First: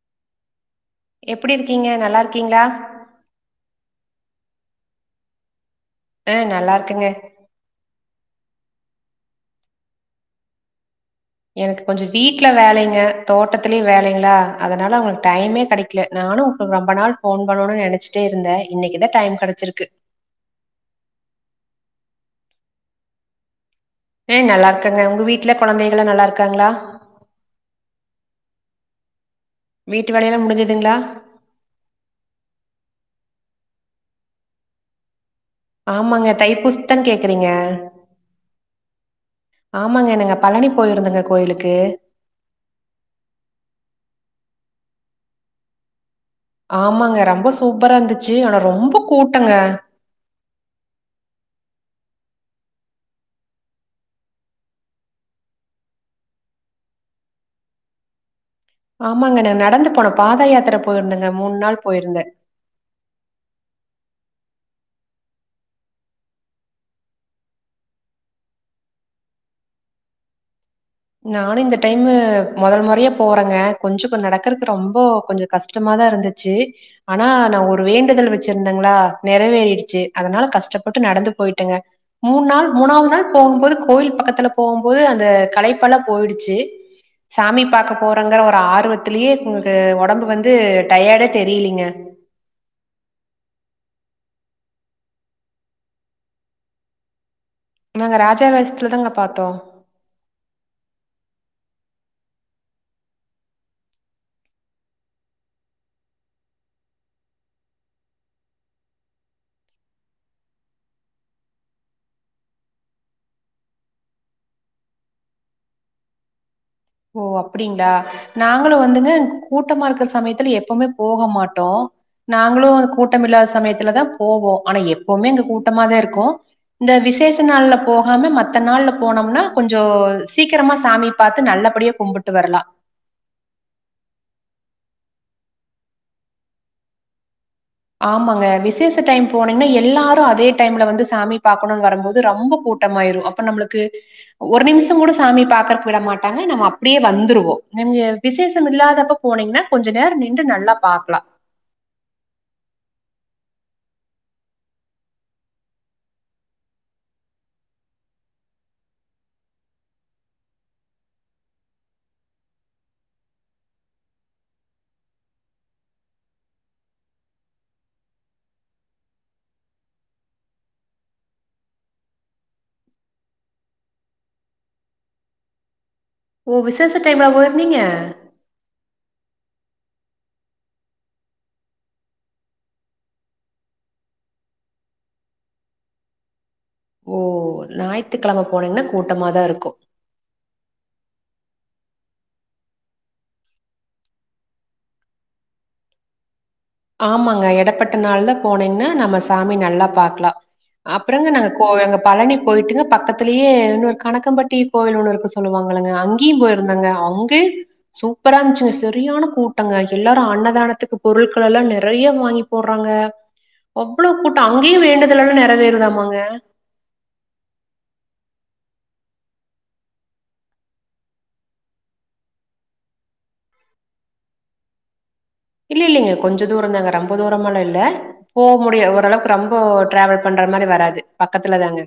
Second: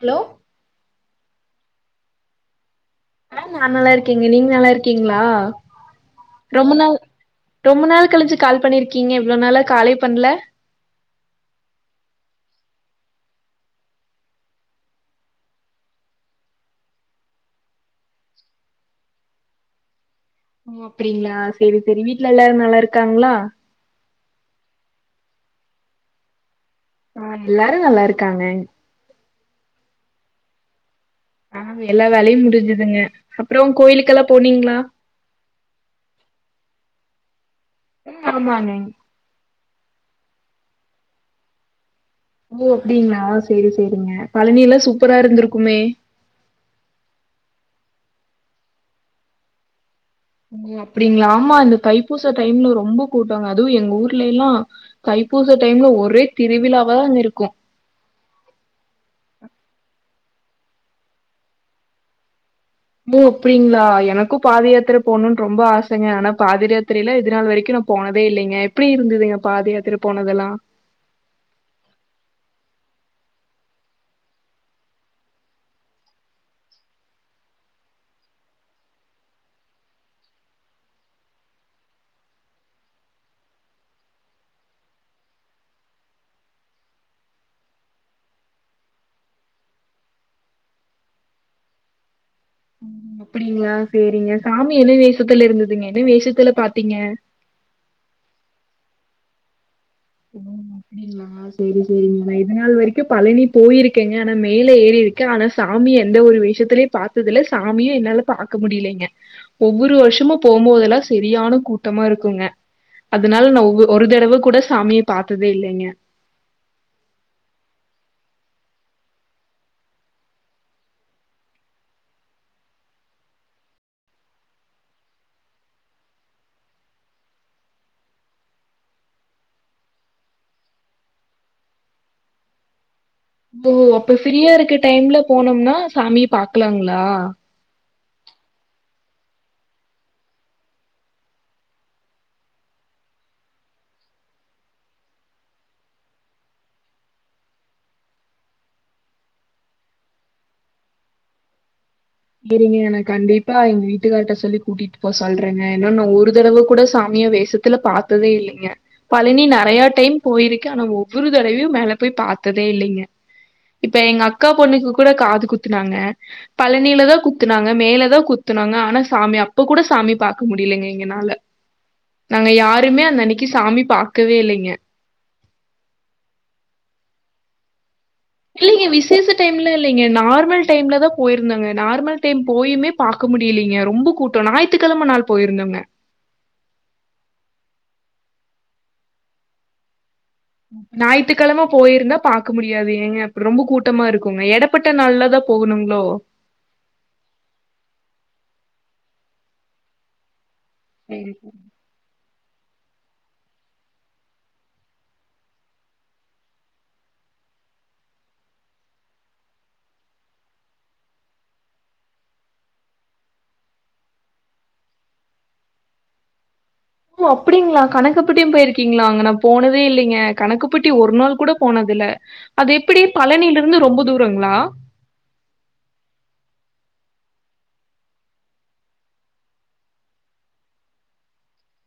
Hello எப்புடி இருக்கீங்க நல்லா இருக்கீங்ளா நா நல்லா இருக்கே நீங்க நல்லா இருக்கீங்ளா ஆ ரொம்ப நல்லா நாள் இருக்கேங்க. ரொம்ப நாள் கழிச்சு கால் பண்ணிருக்கீங்க இவ்ளோ நாளா காலே பண்ல எனக்கு கொஞ்சோ வீட்ல வேலைங்க தோட்டத்திலயு வேலைங்ளா அதனால அவங்களுக்கு டைமே கெடைக் ட்ல நானு ரொம்ப நாள் போன் பண்ணுனு நெனச்சிட்டே இருந்தே இன்னைக்குதா டைம் கெடச்சிருக்கு ஓ அப்டிங்களா சேரி சேரி வீட்ல எல்லாரு நல்லாருக்காங்ளா அ நல்லாருக்காங்க உங்க வீட்ல கொழந்தைகளா நல்லாருக்காங்ளா ஆ எல்லாரு நல்லாருக்காங்க வீட்டு வேலையெல்லா முடிஞ்சுதுங்களா ஆ எல்லா வேலையு முடிஞ்சுதுங்க அப்பறோ கோயிலுக்கெல்லா போனீங்களா ஆமாங்க தை பூசதான் கேக்குறீங்க ம் ஆமாங்க ஆமாங்க நாங்க பழனி போயிருந்தோங்க கோயிலுக்கு ஓ அப்டிங்களா சேரி சேரிங்க பழனி எல்லா சூப்பரா இருந்திருக்குமே ஆமாங்க ரொம்ப சூப்பரா இருந்துச்சு ஆனா ரொம்ப கூட்டங்க ஓ அப்டிங்களா ஆமா இந்த தைப்பூச டைம்ல ரொம்ப கூட்டங்க அதுவு எங்க ஊர்லைல்லா தைப்பூச டைம்ல ஒரே திருவிழாவா இருக்கு ஆமாங்க நா நடந்து போனோ பாத யாத்திரை போயிருந்தேங்க மூணு நாள் போயிருந்தே ஓ அப்டிங்களா எனக்கு பாத யாத்திர போணுனு ரொம்ப ஆசங்க ஆனா பாதிரயாத்திரைல இது நாள் வரைக்கு நா போனதே இல்லைங்க எப்டி இருந்ததுங்க பாத யாத்திர போனதெல்லா நானு இந்த டைமு மொதல் மொறையா போறேங்க கொஞ்சோ தூர நடக்கறக்கு ரொம்போ கொஞ்சோ கஷ்டமாதா இருந்து ச்சு ஆனா நா ஒரு வேண்டுதல் வச்சிருந்தேங்களா நெறவேறிடுச்சு அதனால கஷ்டப்பட்டு நடந்து போயிட்டேங்க மூணு நாள் மூணாவது நாள் போகுபோது கோவில் பக்கத்துல போபோது அந்த கலைப் பல்லா போயிடுச்சு சாமி பாக்க போறங்ற ஒரு ஆர்வத்துலயே எனக்கு ஒடம்பு வந்து டயடே தெரிலிங்க ம். அப்டிங்களா சேரிங்க சாமி என்ன வேஷத்துல இருந்ததுங்க என்ன வேஷத்துல பாத்தீங்க நாங்க ராஜா வேசத்துல தாங்க பாத்தோ உ ம் அப்டி ஆ சேரி சேரிங்க நா இது நாள் வரைக்கு பழனி போயிருக்கேங்க ஆனா மேல ஏறி இருக்கே ஆனா ஸ் சாமி எந்த ஒரு வேஷயத்தலயு பாத்தது இல்ல சாமியு என்னால பாக்க முடியலைங்க ஒவ்வொரு வருஷமு போபோதெல்லா செரியான கூட்டமா இருக்குங்க அதனால நா ஒவ் ஒரு தடவ கூட சாமிய பாத்ததே இல்லேங்க ஓ அப்டிங்களா நாங்களு வந்துங்க கூட்டமா இருக்கிற சமயத்துல எப்போமே போக மாட்டோ நாங்களு அது கூட்ட மில்லாத சமயத்துலதா போவோ ஆனா எப்போவுமே அங்க கூட்டமாதா இருக்கு இந்த விசேஷ நாள்ல போகாம மத்த நாள்ல போனோம்னா கொஞ்சோ சீக்கிரமா சாமி பாத்து நல்லப் படியே கும்பிட்டு வரலா ஓ அப்ப ஃப்ரீயா இருக்க டைம்ல போனோம்னா சாமிய பாக்லாங்களா ஆமாங்க விசேஷ டைம் போனீங்கன்னா எல்லாரு அதே டைம்ல வந்து சாமி பாக்கணுனு வரபோது ரொம்ப கூட்டமாயிரு அப் ப நம்மளுக்கு ஒரு நிமிஷ கூட சாமிய பாக்கறக்கு விட மாட்டாங்க நம்ம அப்டியே வந்துருவோ நிம்மியக் விசேஷம் இல்லாதப்ப போனீங்கன்னா கொஞ்ச நேர நின்டு நல்லா பாக்லா செரிங்க நா கண்டிப்பா எங்க வீட்டுக்கார்ட்ட சொல்லி கூட்டிட்டு போ சொல்றேங்க இன்ன நா ஒரு தடவ கூட சாமிய வேசத் தில பாத்ததே இல்லேங்க பழனி நெறைய டைம் போயிருக்கே ஆனா ஒவ்வொரு தடவயு மேல போய் பாத்ததே இல்லைங்க இப்ப எங்க அக்கா பொண்ணுக்கு கூட காது குத்துனாங்க பழ னிலதா குத்துனாங்க மேலதா குத்துனாங்க ஆனா சாமி அப்ப கூட சாமி பாக்க முடியலங்க எங்களால நாங்க யாருமே அந்த அன்னைக்கி சாமி பாக்கவே இல்லேங்க ஓ விசேஷ டைம்லயா போயிருந்தீங்க இல்லயே விசேஷ டைம்ல்ல இல்லைங்க நார்மல் டைம்ல தா போயிருந்தேங்க நார்மல் டைம் போயுமே பாக்க முடியலீங்க ரொம்ப கூட்டோ ஞாயிற்றுக்கெழம நாள் போயிருந்தோங்க ஓ ஞாயித்துக்கெழம போனீங்கன்னா கூட்டமாதா இருக்கு ஞாயித்துக்கெழம போயிருந்தா பாக்க முடியாது ஏங்க அப்பறோ ரொம்ப கூட்டமா இருக்குங்க எட ப்பட்ட நாள்லதா போகணுங்ளோ ஆமாங்க எடப்பட்ட நாள்ல போனைங்னா நம்ம சாமி நல்லா பாக்லா அப்றங்க சரி. நாங்க கோ எங்க பழனி போயிட்டுங்க பக்கத்திலயே இன்னொரு கணக்கம்பட்டி கோயில் ஒண்ணு இருக்குன்னு சொல்லுவாங்கில்லங்க அங்கயு போயிருதோங்க அங்கயு சூப்பரா இருன்ச்சுங்க சரியான கூட்டங்க எல்லாரு அன்னதானத்துக்கு பொருள் எல்லா நெறைய வாங்கி போட்றாங்க அவ்ளோ கூட்டம் அங்கயு வேண்டுதல் எல்லா நெறைவேறுதாமாங்க ஓ அப்டிங்களா கணக்கம்ப்பட்டியு போயிருக்கீங்ளா அங்க நா போனதே இல்லைங்க கணக்கம்ப்பட்டி ஒரு நாள் கூட போனது இல்ல அது எப்புடி பழனில இருந்து ரொம்ப தூரங்ளா இல்ல இல்லைங்க கொஞ்ச தூரதாங்க ரொம்ப தூரமெல்லா இல்ல போ முடியு ஓரளவுக்கு ரொம்ப டிராவல் பண்ற மாறி வராது பக்கத்துலதாங்க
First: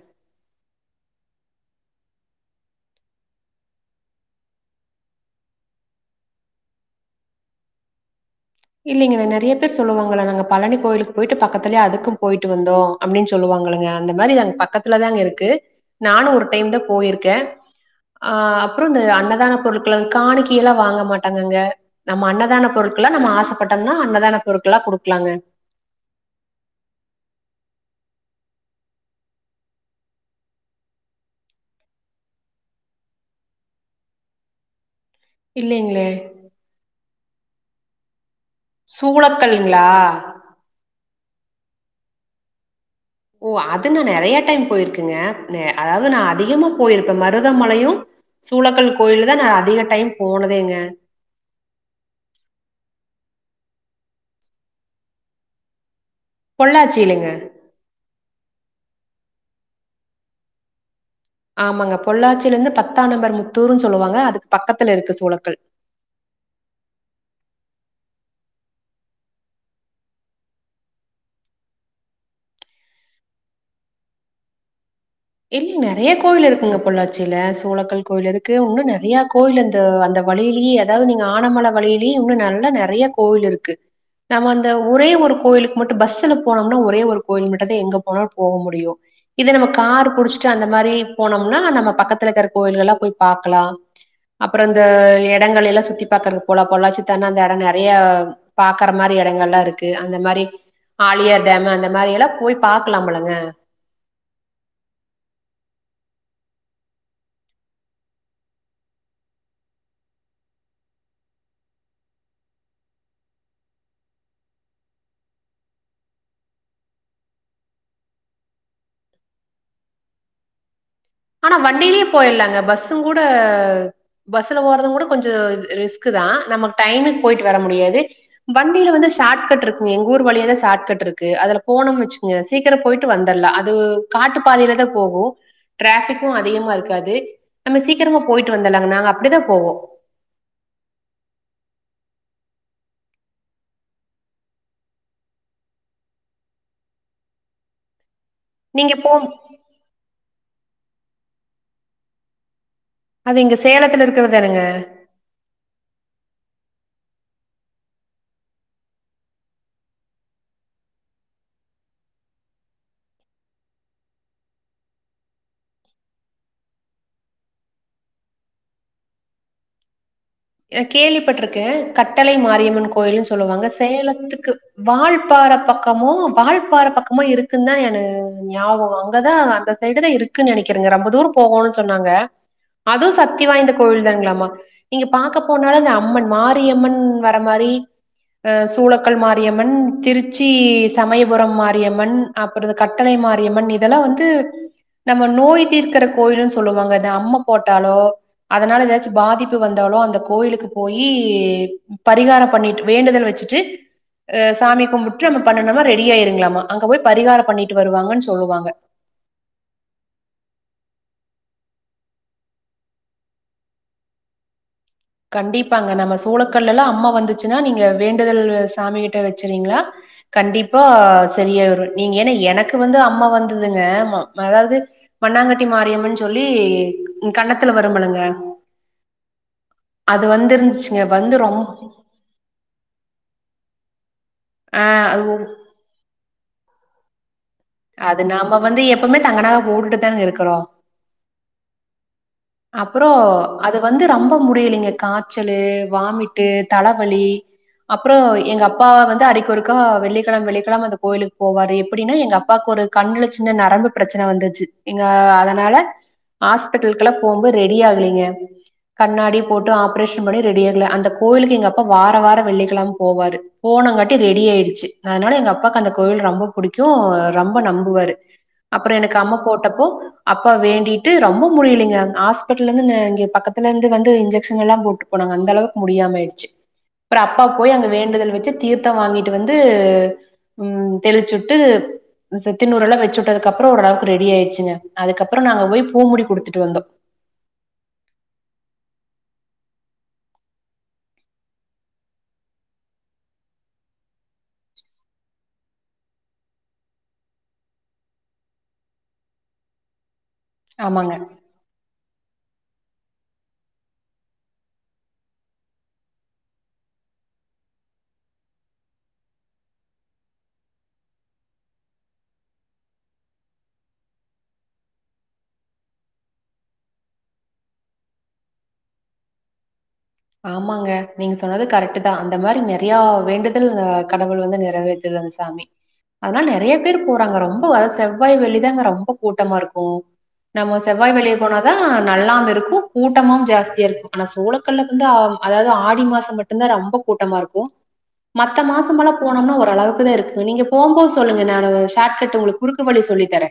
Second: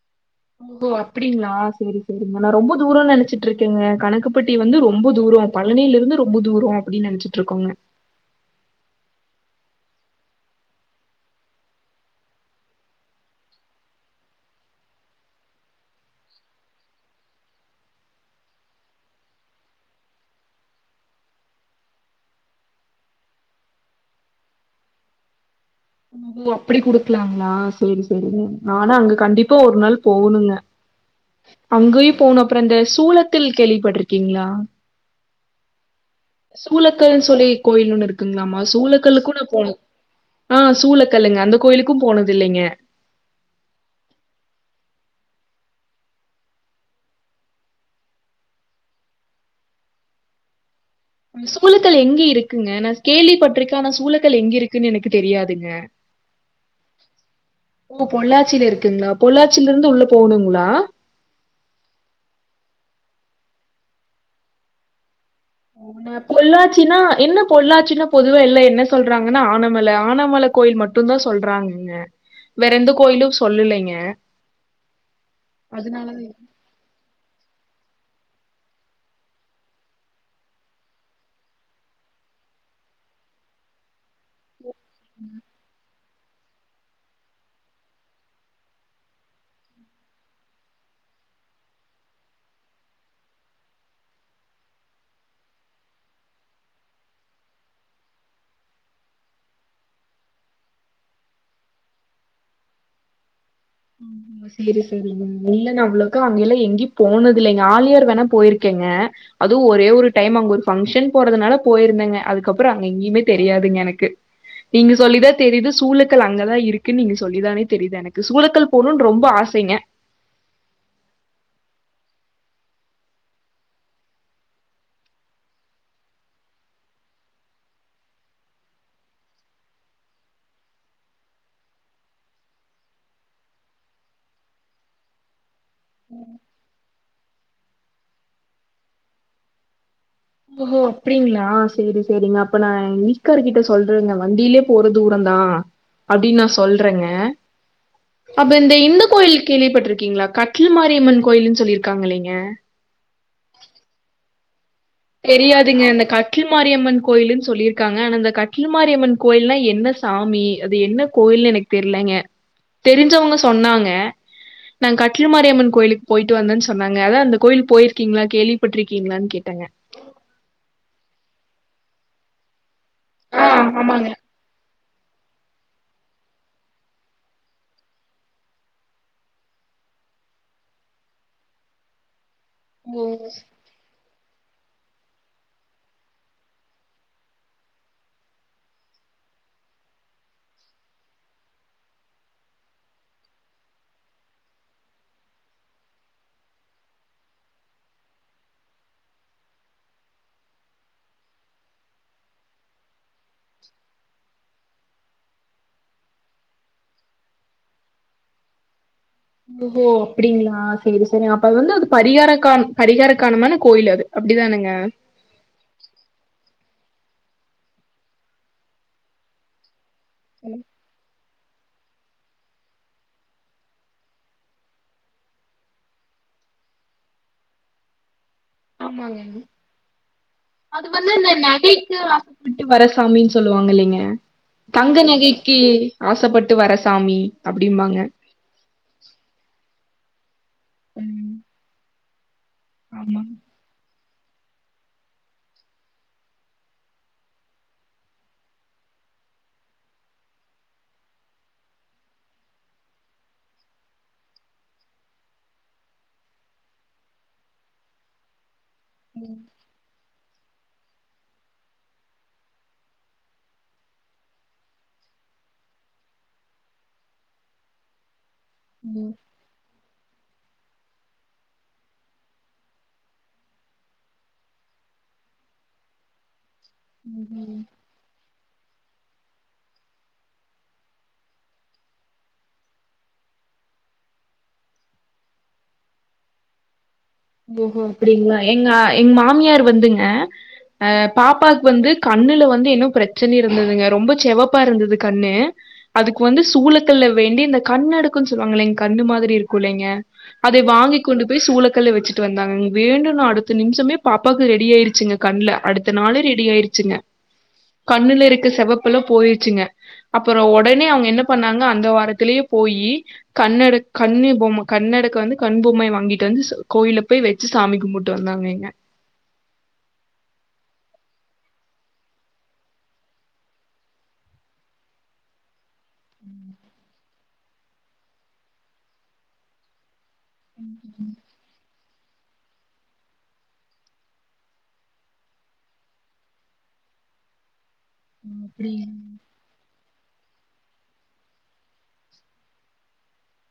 ஓ அப்பிடிங்ளா சேரி சேரிங்க நா ரொம்ப தூரன்னு நெனச்சிட்டு இருக்கேங்க கணக்குப்பட்டி வந்து ரொம்ப தூரம் பழனில இருந்து ரொம்ப தூரோ அப்பிடின்னு நெனச்சிட்டு இருக்கோங்க இல்லைங்களே நெறைய பேர் சொல்லுவாங்கல்ல நாங்க பழனி கோயிலுக்கு போயிட்டு பக்கத்துலயே அதுக்கும் போயிட்டு வந்தோ அப்டின்னு சொல்லுவாங்கல்லங்க அந்த மாறிதாங் பக்கத்துல தாங்க இருக்கு நானும் ஒரு டைம்தா போயிருக்கே ஆ அப்றோ இந்த அன்னதான பொருட்கள காணிக்கை எல்லா வாங்க மாட்டாங்கங்க நம்ம அன்னதான பொருட்கள நம்ம ஆசைப்பட்டன்னா அன்னதான பொருட்களா குடுக்கலாங்க ஓ ஓ அப்பிடி குடுக்கலாங்ளா சேரி சேரி ஆனா அங்க கண்டிப்பா ஒரு நாள் போகணுங்க அங்கயு போணு அப்றோ இந்த சூளத்தில் கேள்விப்பட்டிருக்கீங்ளா இல்லைங்ளே சூலக்கல்ன்னு சொல்லி கோயில் ஒன்னு இருக்குங்ளாமா சூலக்கல்லுக்கு நா போனது சூளக்கல்ங்களா? ஆ சூளக்கல்லுங்க அந்த கோயிலுக்கு போனது இல்லைங்க ஓ அது நா நெறைய டைம் போயிருக்கங்க நெ அதாவது நா அதிகமா போயிருப்பே மருதமலையு சூளக்கல் கோயில் தா நா அதிக டைம் போனதேங்க அந்த சூழக்கல் எங்க இருக்குங்க நா கேள்விப்பட்ருக்கே ஆனா சூழக்கல் எங்க இருக்குன்னு எனக்கு தெரியாதுங்க அ பொள்ளாச்சியிலங்க ஓ பொள்ளாச்சியில இருக்குங்ளா பொள்ளாச்சியில இருந்து உள்ள போகணுங்ளா ஆமாங்க பொள்ளாச்சியில இருந்து பத்தா நம்பர் முத்தூர்ன்னு சொல்லுவாங்க அதுக்கு பக்கத்துல இருக்கு சூழக்கல் பொள்ளாச்சின்னா என்ன பொள்ளாச்சின்னா பொதுவா எல்லா என்ன சொல்றாங்கன்னா ஆனமலை ஆனமலை கோயில் மட் டுந்தா சொல்றாங்கங்க வேற எந்த கோயிலும் சொல்லலைங்க இல்லங் நெறைய அதனால கோவில் இருக்குங்க பொள்ளா ச்சில சூழக்கல் கோயில் இருக்கு இன்னும் நெறையா கோயில் அந்த அந்த வழியிலயே அதாவது நீங்க ஆனமலை வழி ழியே இன்னும் நல்ல நெறைய கோயில் இருக்கு நம்ம அந்த ஒரே ஒரு கோயிலுக் மட்டு பஸ்சுல போனம்னா ஒரே ஒரு கோயில் மட்டுந்தா எங்க போனாலு போக முடியு இதே நம்ம கார் புடிச்சிட்டு அந்த மாறி போனம்னா நம்ம பக்கத்துல இக்கற கோயில்கள் எல்லா போய் பாக்கலா அப்புற இந்த இடங்கள் எல்லா சுத்தி பாக்குறதுக்கு போலா பொள்ளாச்சி தாண்டுனா அந்த இடம் நெறையா பாக்கற மாறி எடங்கல்லா இருக்கு அந்த மாறி ஆழியார் டேம் அந்த மாறியெல்லாம் போய் பாக்கலாமில்லங்க உம் உம் சேரி சரிங்க இல்லங்க அவ்ளோக்கா அங்க எல்லா எங்கயு போனதில்லைங்க ஆலியார் வேணா போயிருக்கேங்க அதுவு ஒரே ஒரு டைம் அங்க ஒரு பங்க்ஷன் போறதுனால போயிருந்தேங்க அதுக்கப்றோ அங்க எங்கயுமே தெரியாதுங்க எனக்கு நீங்க சொல்லிதா தெரியுது சூழக்கல் அங்கதா இருக்குன்னு நீங்க சொல்லிதானே தெரியுது எனக்கு சூழக்கல் போணும்னு ரொம்ப ஆசைங்க ஆனா வண்டியிலயே போயிடலாங்க பஸ்ஸும் கூட பஸ்ல போறதும் கூட கொஞ்சோ ரிஸ்கு தா நமக்கு டைம்முக்கு போயிட்டு வர முடியாது வண்டியில வந்து ஷார்ட கட் இருக்குங்க எங்க ஊரு வழியதா ஷார்ட கட் இருக்கு அதுல போனேன்னு வச்சிகிங்க சீக்கிரோ போயிட்டு வந்துடலா அது காட்டு பாதையிலதா போகு டிராபிக்கு அதிகமா இருக்காது நம்ம சீக்கிரமா போயிட்டு வந்தலாங்க நாங்க அப்டிதா போவோ ஓஹோ அப்டிங்ளா செரி செரிங்க அப்ப நா வீட்டுக்காரர் கிட்ட சொல்றேங்க வண்டியிலயே போற தூர தா அப்டின்னு நா சொல்றேங்க அப்ப இந்த நீங்க இந்த போ கோயிலு கேள்விப்பட்டிருக்கீங்ளா கட்டில் மாரியம்மன் கோயில் சொல்லியிருக்காங்க இல்லங்க அது இங்க சேலத்துல இருக்கறதானுங்க தெரியாதுங்க அந்த கட்டில் மாரியம்மன் கோயில்னு சொல்லிருக்காங்க ஆனா அந்த கட்டில் மாரியம்மன் கோயில்னா என்ன சாமி அது என்ன கோயில் எனக்கு தெரியலங்க தெரிஞ்சவங்க சொன்னாங்க நா கட்டில் மாரியம்மன் கோயிலுக்கு போயிட்டு வந்தன் சொன்னாங்க அதா அந்த கோயில் போயிருக்கீங்ளா கேள்விப்பட்டிருக்கீங்ளான்னு கேட்டேங்க கேள்விப்பட்டிருக்க கட்டளை மாரியம்மன் கோயிலனு ஆ சொல்லுவாங்க ஆமாங்க. சேலத்துக்கு வாழ்பார பக்கமோ வாழ்பார பக்கமோ இருக்குன்னு தா எனு ஞாபகோ அங்கதா அந்த இடத இருக்குன்னு நினைக்கிறேங்க ரொம்ப தூரம் போகுனு சொன்னாங்க ஓ! அதுவு சக்தி வாய்ந்த கோவில் தானங்களாமா பாக்க போனாலு அந்த அம்மன் மாரியம்மன் வர மாதிரி அ சூளக்கல் மாரியம்மன் திருச்சி சமயபுரம் மாரியம்மன் அப்புற கட்டளை மாரியம்மன் இதெல்லா வந்து நம்ம நோய் தீர்க்கிற கோயில்னு சொல்லுவாங்க த அம்மா போட்டாலோ அதனால ஏதாச்சு பாதிப்பு வந்து போனாலே அந்த கோயிலுக்கு போயி பரிகாரம் பண்ணிட்டு வேண்டுதல் வச்சிட்டு அ சாமி கும்புட்டு நம்ம பண்ணுணோம்னா ரெடி ஆயிருங்களாமா அங்க போய் பரிகாரோ பண்ணிட்டு வருவாங்கன்னு சொல்லுவாங்க ஓஹோ அப்டிங்ளா செரி செரி அப்ப அது வந்து அது பரிகாரகான் பரிகாரக்கானமான கோயில் அது அப்டி தானுங்க கண்டிப்பாங்க நம்ம சோளக்கல்லுல அம்மா வந்துச்சின்னா நீங்க வேண்டுதல் சாமி கிட்ட வச்சிறீங்ளா கண்டிப்பா சரியா வரும் நீங்க ஏனா எனக்கு வந்து அம்மோ வந்ததுங்க அதாவது மண்ணாங்கேட்டி மாரியம்மன்னு சொல்லி கண்ணத்துல வரும்மிலங்க ஆமாங்க அது வந்திருந்துச்சுங்க. வந்து இந்த ரொம் நகைக்கா விட்டு வரசாமின்னு சொல்லுவாங்க இல்லங்க ஆ தங்க அது நகைக்கி ஆசைப்பட்டு வர சாமி அப்டிம்பாங்க அது நாம வந்து எப்போம்மே தங்க நக போட்டுதான இருக்குறோ ம் அப்புறோ ஆமா. அது வந்து ரொம்ப முடியலங்க காய்ச்சலு வாமிட்டு தலைவலி அப்ரோ எங்க அப்பா வந்து அடிக்கிகோருக்கா வெள்ளிக்கேழம வெள்ளிக்கேழம அந்த கோயிலுக்கு போவாரு எப்டின்னா எங்க அப்பாவுக்கு ஒரு கண்ணுல சின்ன நரம்பு பிரச்சன வந்துச்சி இங்க அதனால ஹாஸ்பிட்டலு க்கு போம்போது ரெடி ஆகலீங்க கண்ணாடி போட்டு ஆப்ரே பண்ணி ரெடி ஆகல அந்த கோவிலுக்கு எங்க அப்ப வார வார வெள்ளிக்கழமே போவாரு போனங்காட்டி ரெடி ஆயிடுச்சி அதனால எங்க அப்பாக்கு அந்த கோவில் ரொம்ப பிடிக்கு ரொம்ப நம்புவாரு அப்ரோ எனக்கு அம்ம போட்டப்போ அப்பா வேண்டிட்டு ரொம்ப முடியலைங் ஹாஸ்பிட்டலந்து இங்கே பக்கத்துல இருந்து வந்து இன்ஜெக்ஷன்லா போட்டு போனாங்க அந்த அளவுக்கு முடியாம அயிடு ச்சி அப்ரோ அப்பா போயி அங்க வேண்டுதல் வச்சி தீர்த்தம் வாங்கிட்டு வந்து உம் தெளிச்சி உட்டு இந் செத்திநூறு எல்லா வச்சி உட்டதுக்கு அப்ரோ ஓர் அளவு ரெடி ஆயிடுச்சிங்க அதுக்கப்புறோ நாங்க போய் பூ முடி குடுத்துட்டு வந்தோ ஓஹோ அப்பிடிங்ளா எங்க எங்க மாமியார் வந்துங்க அ பாப்பாவுக்கு வந்து கண்ணுல வந்து ஏன்னோ பேரச்சன இருந்ததுங்க ரொம்ப செவப்பா இருந்தது கண்ணு அதுக்கு வந்து சூழக்கல்ல வேண்டி இந்த கண் அடுக்குன்னு சொல்லுவாங் இல்லேங்க கண்ணு மாதிரி இருக்கு இல்லேங்க அதை வாங்கிக் ஆமாங்க. கொண்டு போயி சூளக்கல்ல வச்சுட்டு ட்டு வந்தாங்க வேண்டுன்னோ அடுத்த நிமிஷமே பாப்பாவுக்கு ரெடி ஆயிருச்சுங்க கண்ல அடுத்த நாளே ரெடி ஆயிருச்சுங்க கண்ணுல இருக்கற செவப்புல்லா போயிருச்சுங்க அப்பறோ உடனே அவங்க என்ன பண்ணாங்க அந்த வாரத்திலயே போயி கண்ணட கண்ணு பொம்ம கண்ணடக்க வந்து கண் பொம்மை வாங்கிட்டு வந்து கோயில போய் வச்சி சாமி கும்புட்டு வந்தங்க இங்க ஆமாங்க நீங்க சொன்னது கரக்ட் தா அந்த மாரி நெறையா வேண்டுதல் அ கடவுள் வந்து நெறைவேற்றுது அந்த சாமி அதுனால நெறைய பேர் போறாங்க ரொம்ப அத செவ்வாய் வெள்ளிதா அங்க ரொம்ப கூட்டமா இருக்கு நம்ம செவ்வாய் வெள்ளி போனாதா நல்லாவு இருக்கும் கூட்டமும் ஜாஸ்தியா இருக்கும் ஆனா சோளக்கல்ல அந்த அதாவது ஆடி மாச மட்டும் தா ரொம்ப கூட்டமா இருக்கும் ம். மத்த அப்படிங்களா? மாசம்லா போனம்ன்னா ஓ அளவுக்குதா இருக்கு நீங்க போம் போது சொல்லுங்க நானு ஓ ஷார்ட கட் உங்களுக்கு குறுக்கு வழி சொல்லித்தர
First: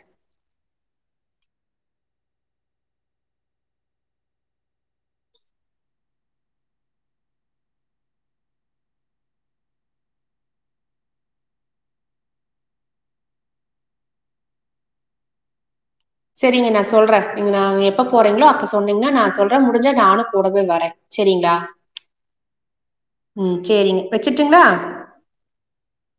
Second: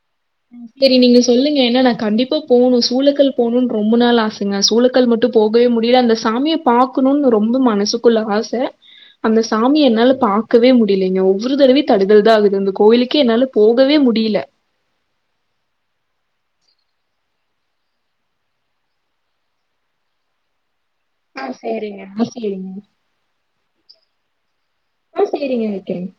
சரி நீங்க சொல்லுங்க ஏன்னா நா கண்டிப்பா போணு சூளக்கல் போணும்னு ரொம்ப நாள் ஆசங்க சூளக்க கல் மட்டும் போகவே முடில அந்த சாமிய பார்க்கணும்னு ரொம்ப மனசுக்குள்ள ஆச அந்த சாமிய என்னால பாக்கவே முடியலங்க ஒவ்வொரு தடவையு தடுங்கல் தா ஆகுது அந்த கோயிலுக்கே என்னால போகவே முடில சேரிங்க நா சொல்ற நீங்க நான்ங்க எப்ப போறீங்களோ அப்ப சொன்னீங்கன்னா நா சொல்ற முடிஞ்சா நானு கூடவே வர்ர ஆ, சேரிங்களா சரிங்க. ஆ, சரிங்க. ம் சேரிங்க வச்சுட்டுங்களா ஆ சேரிங்க வைக்கிரங்க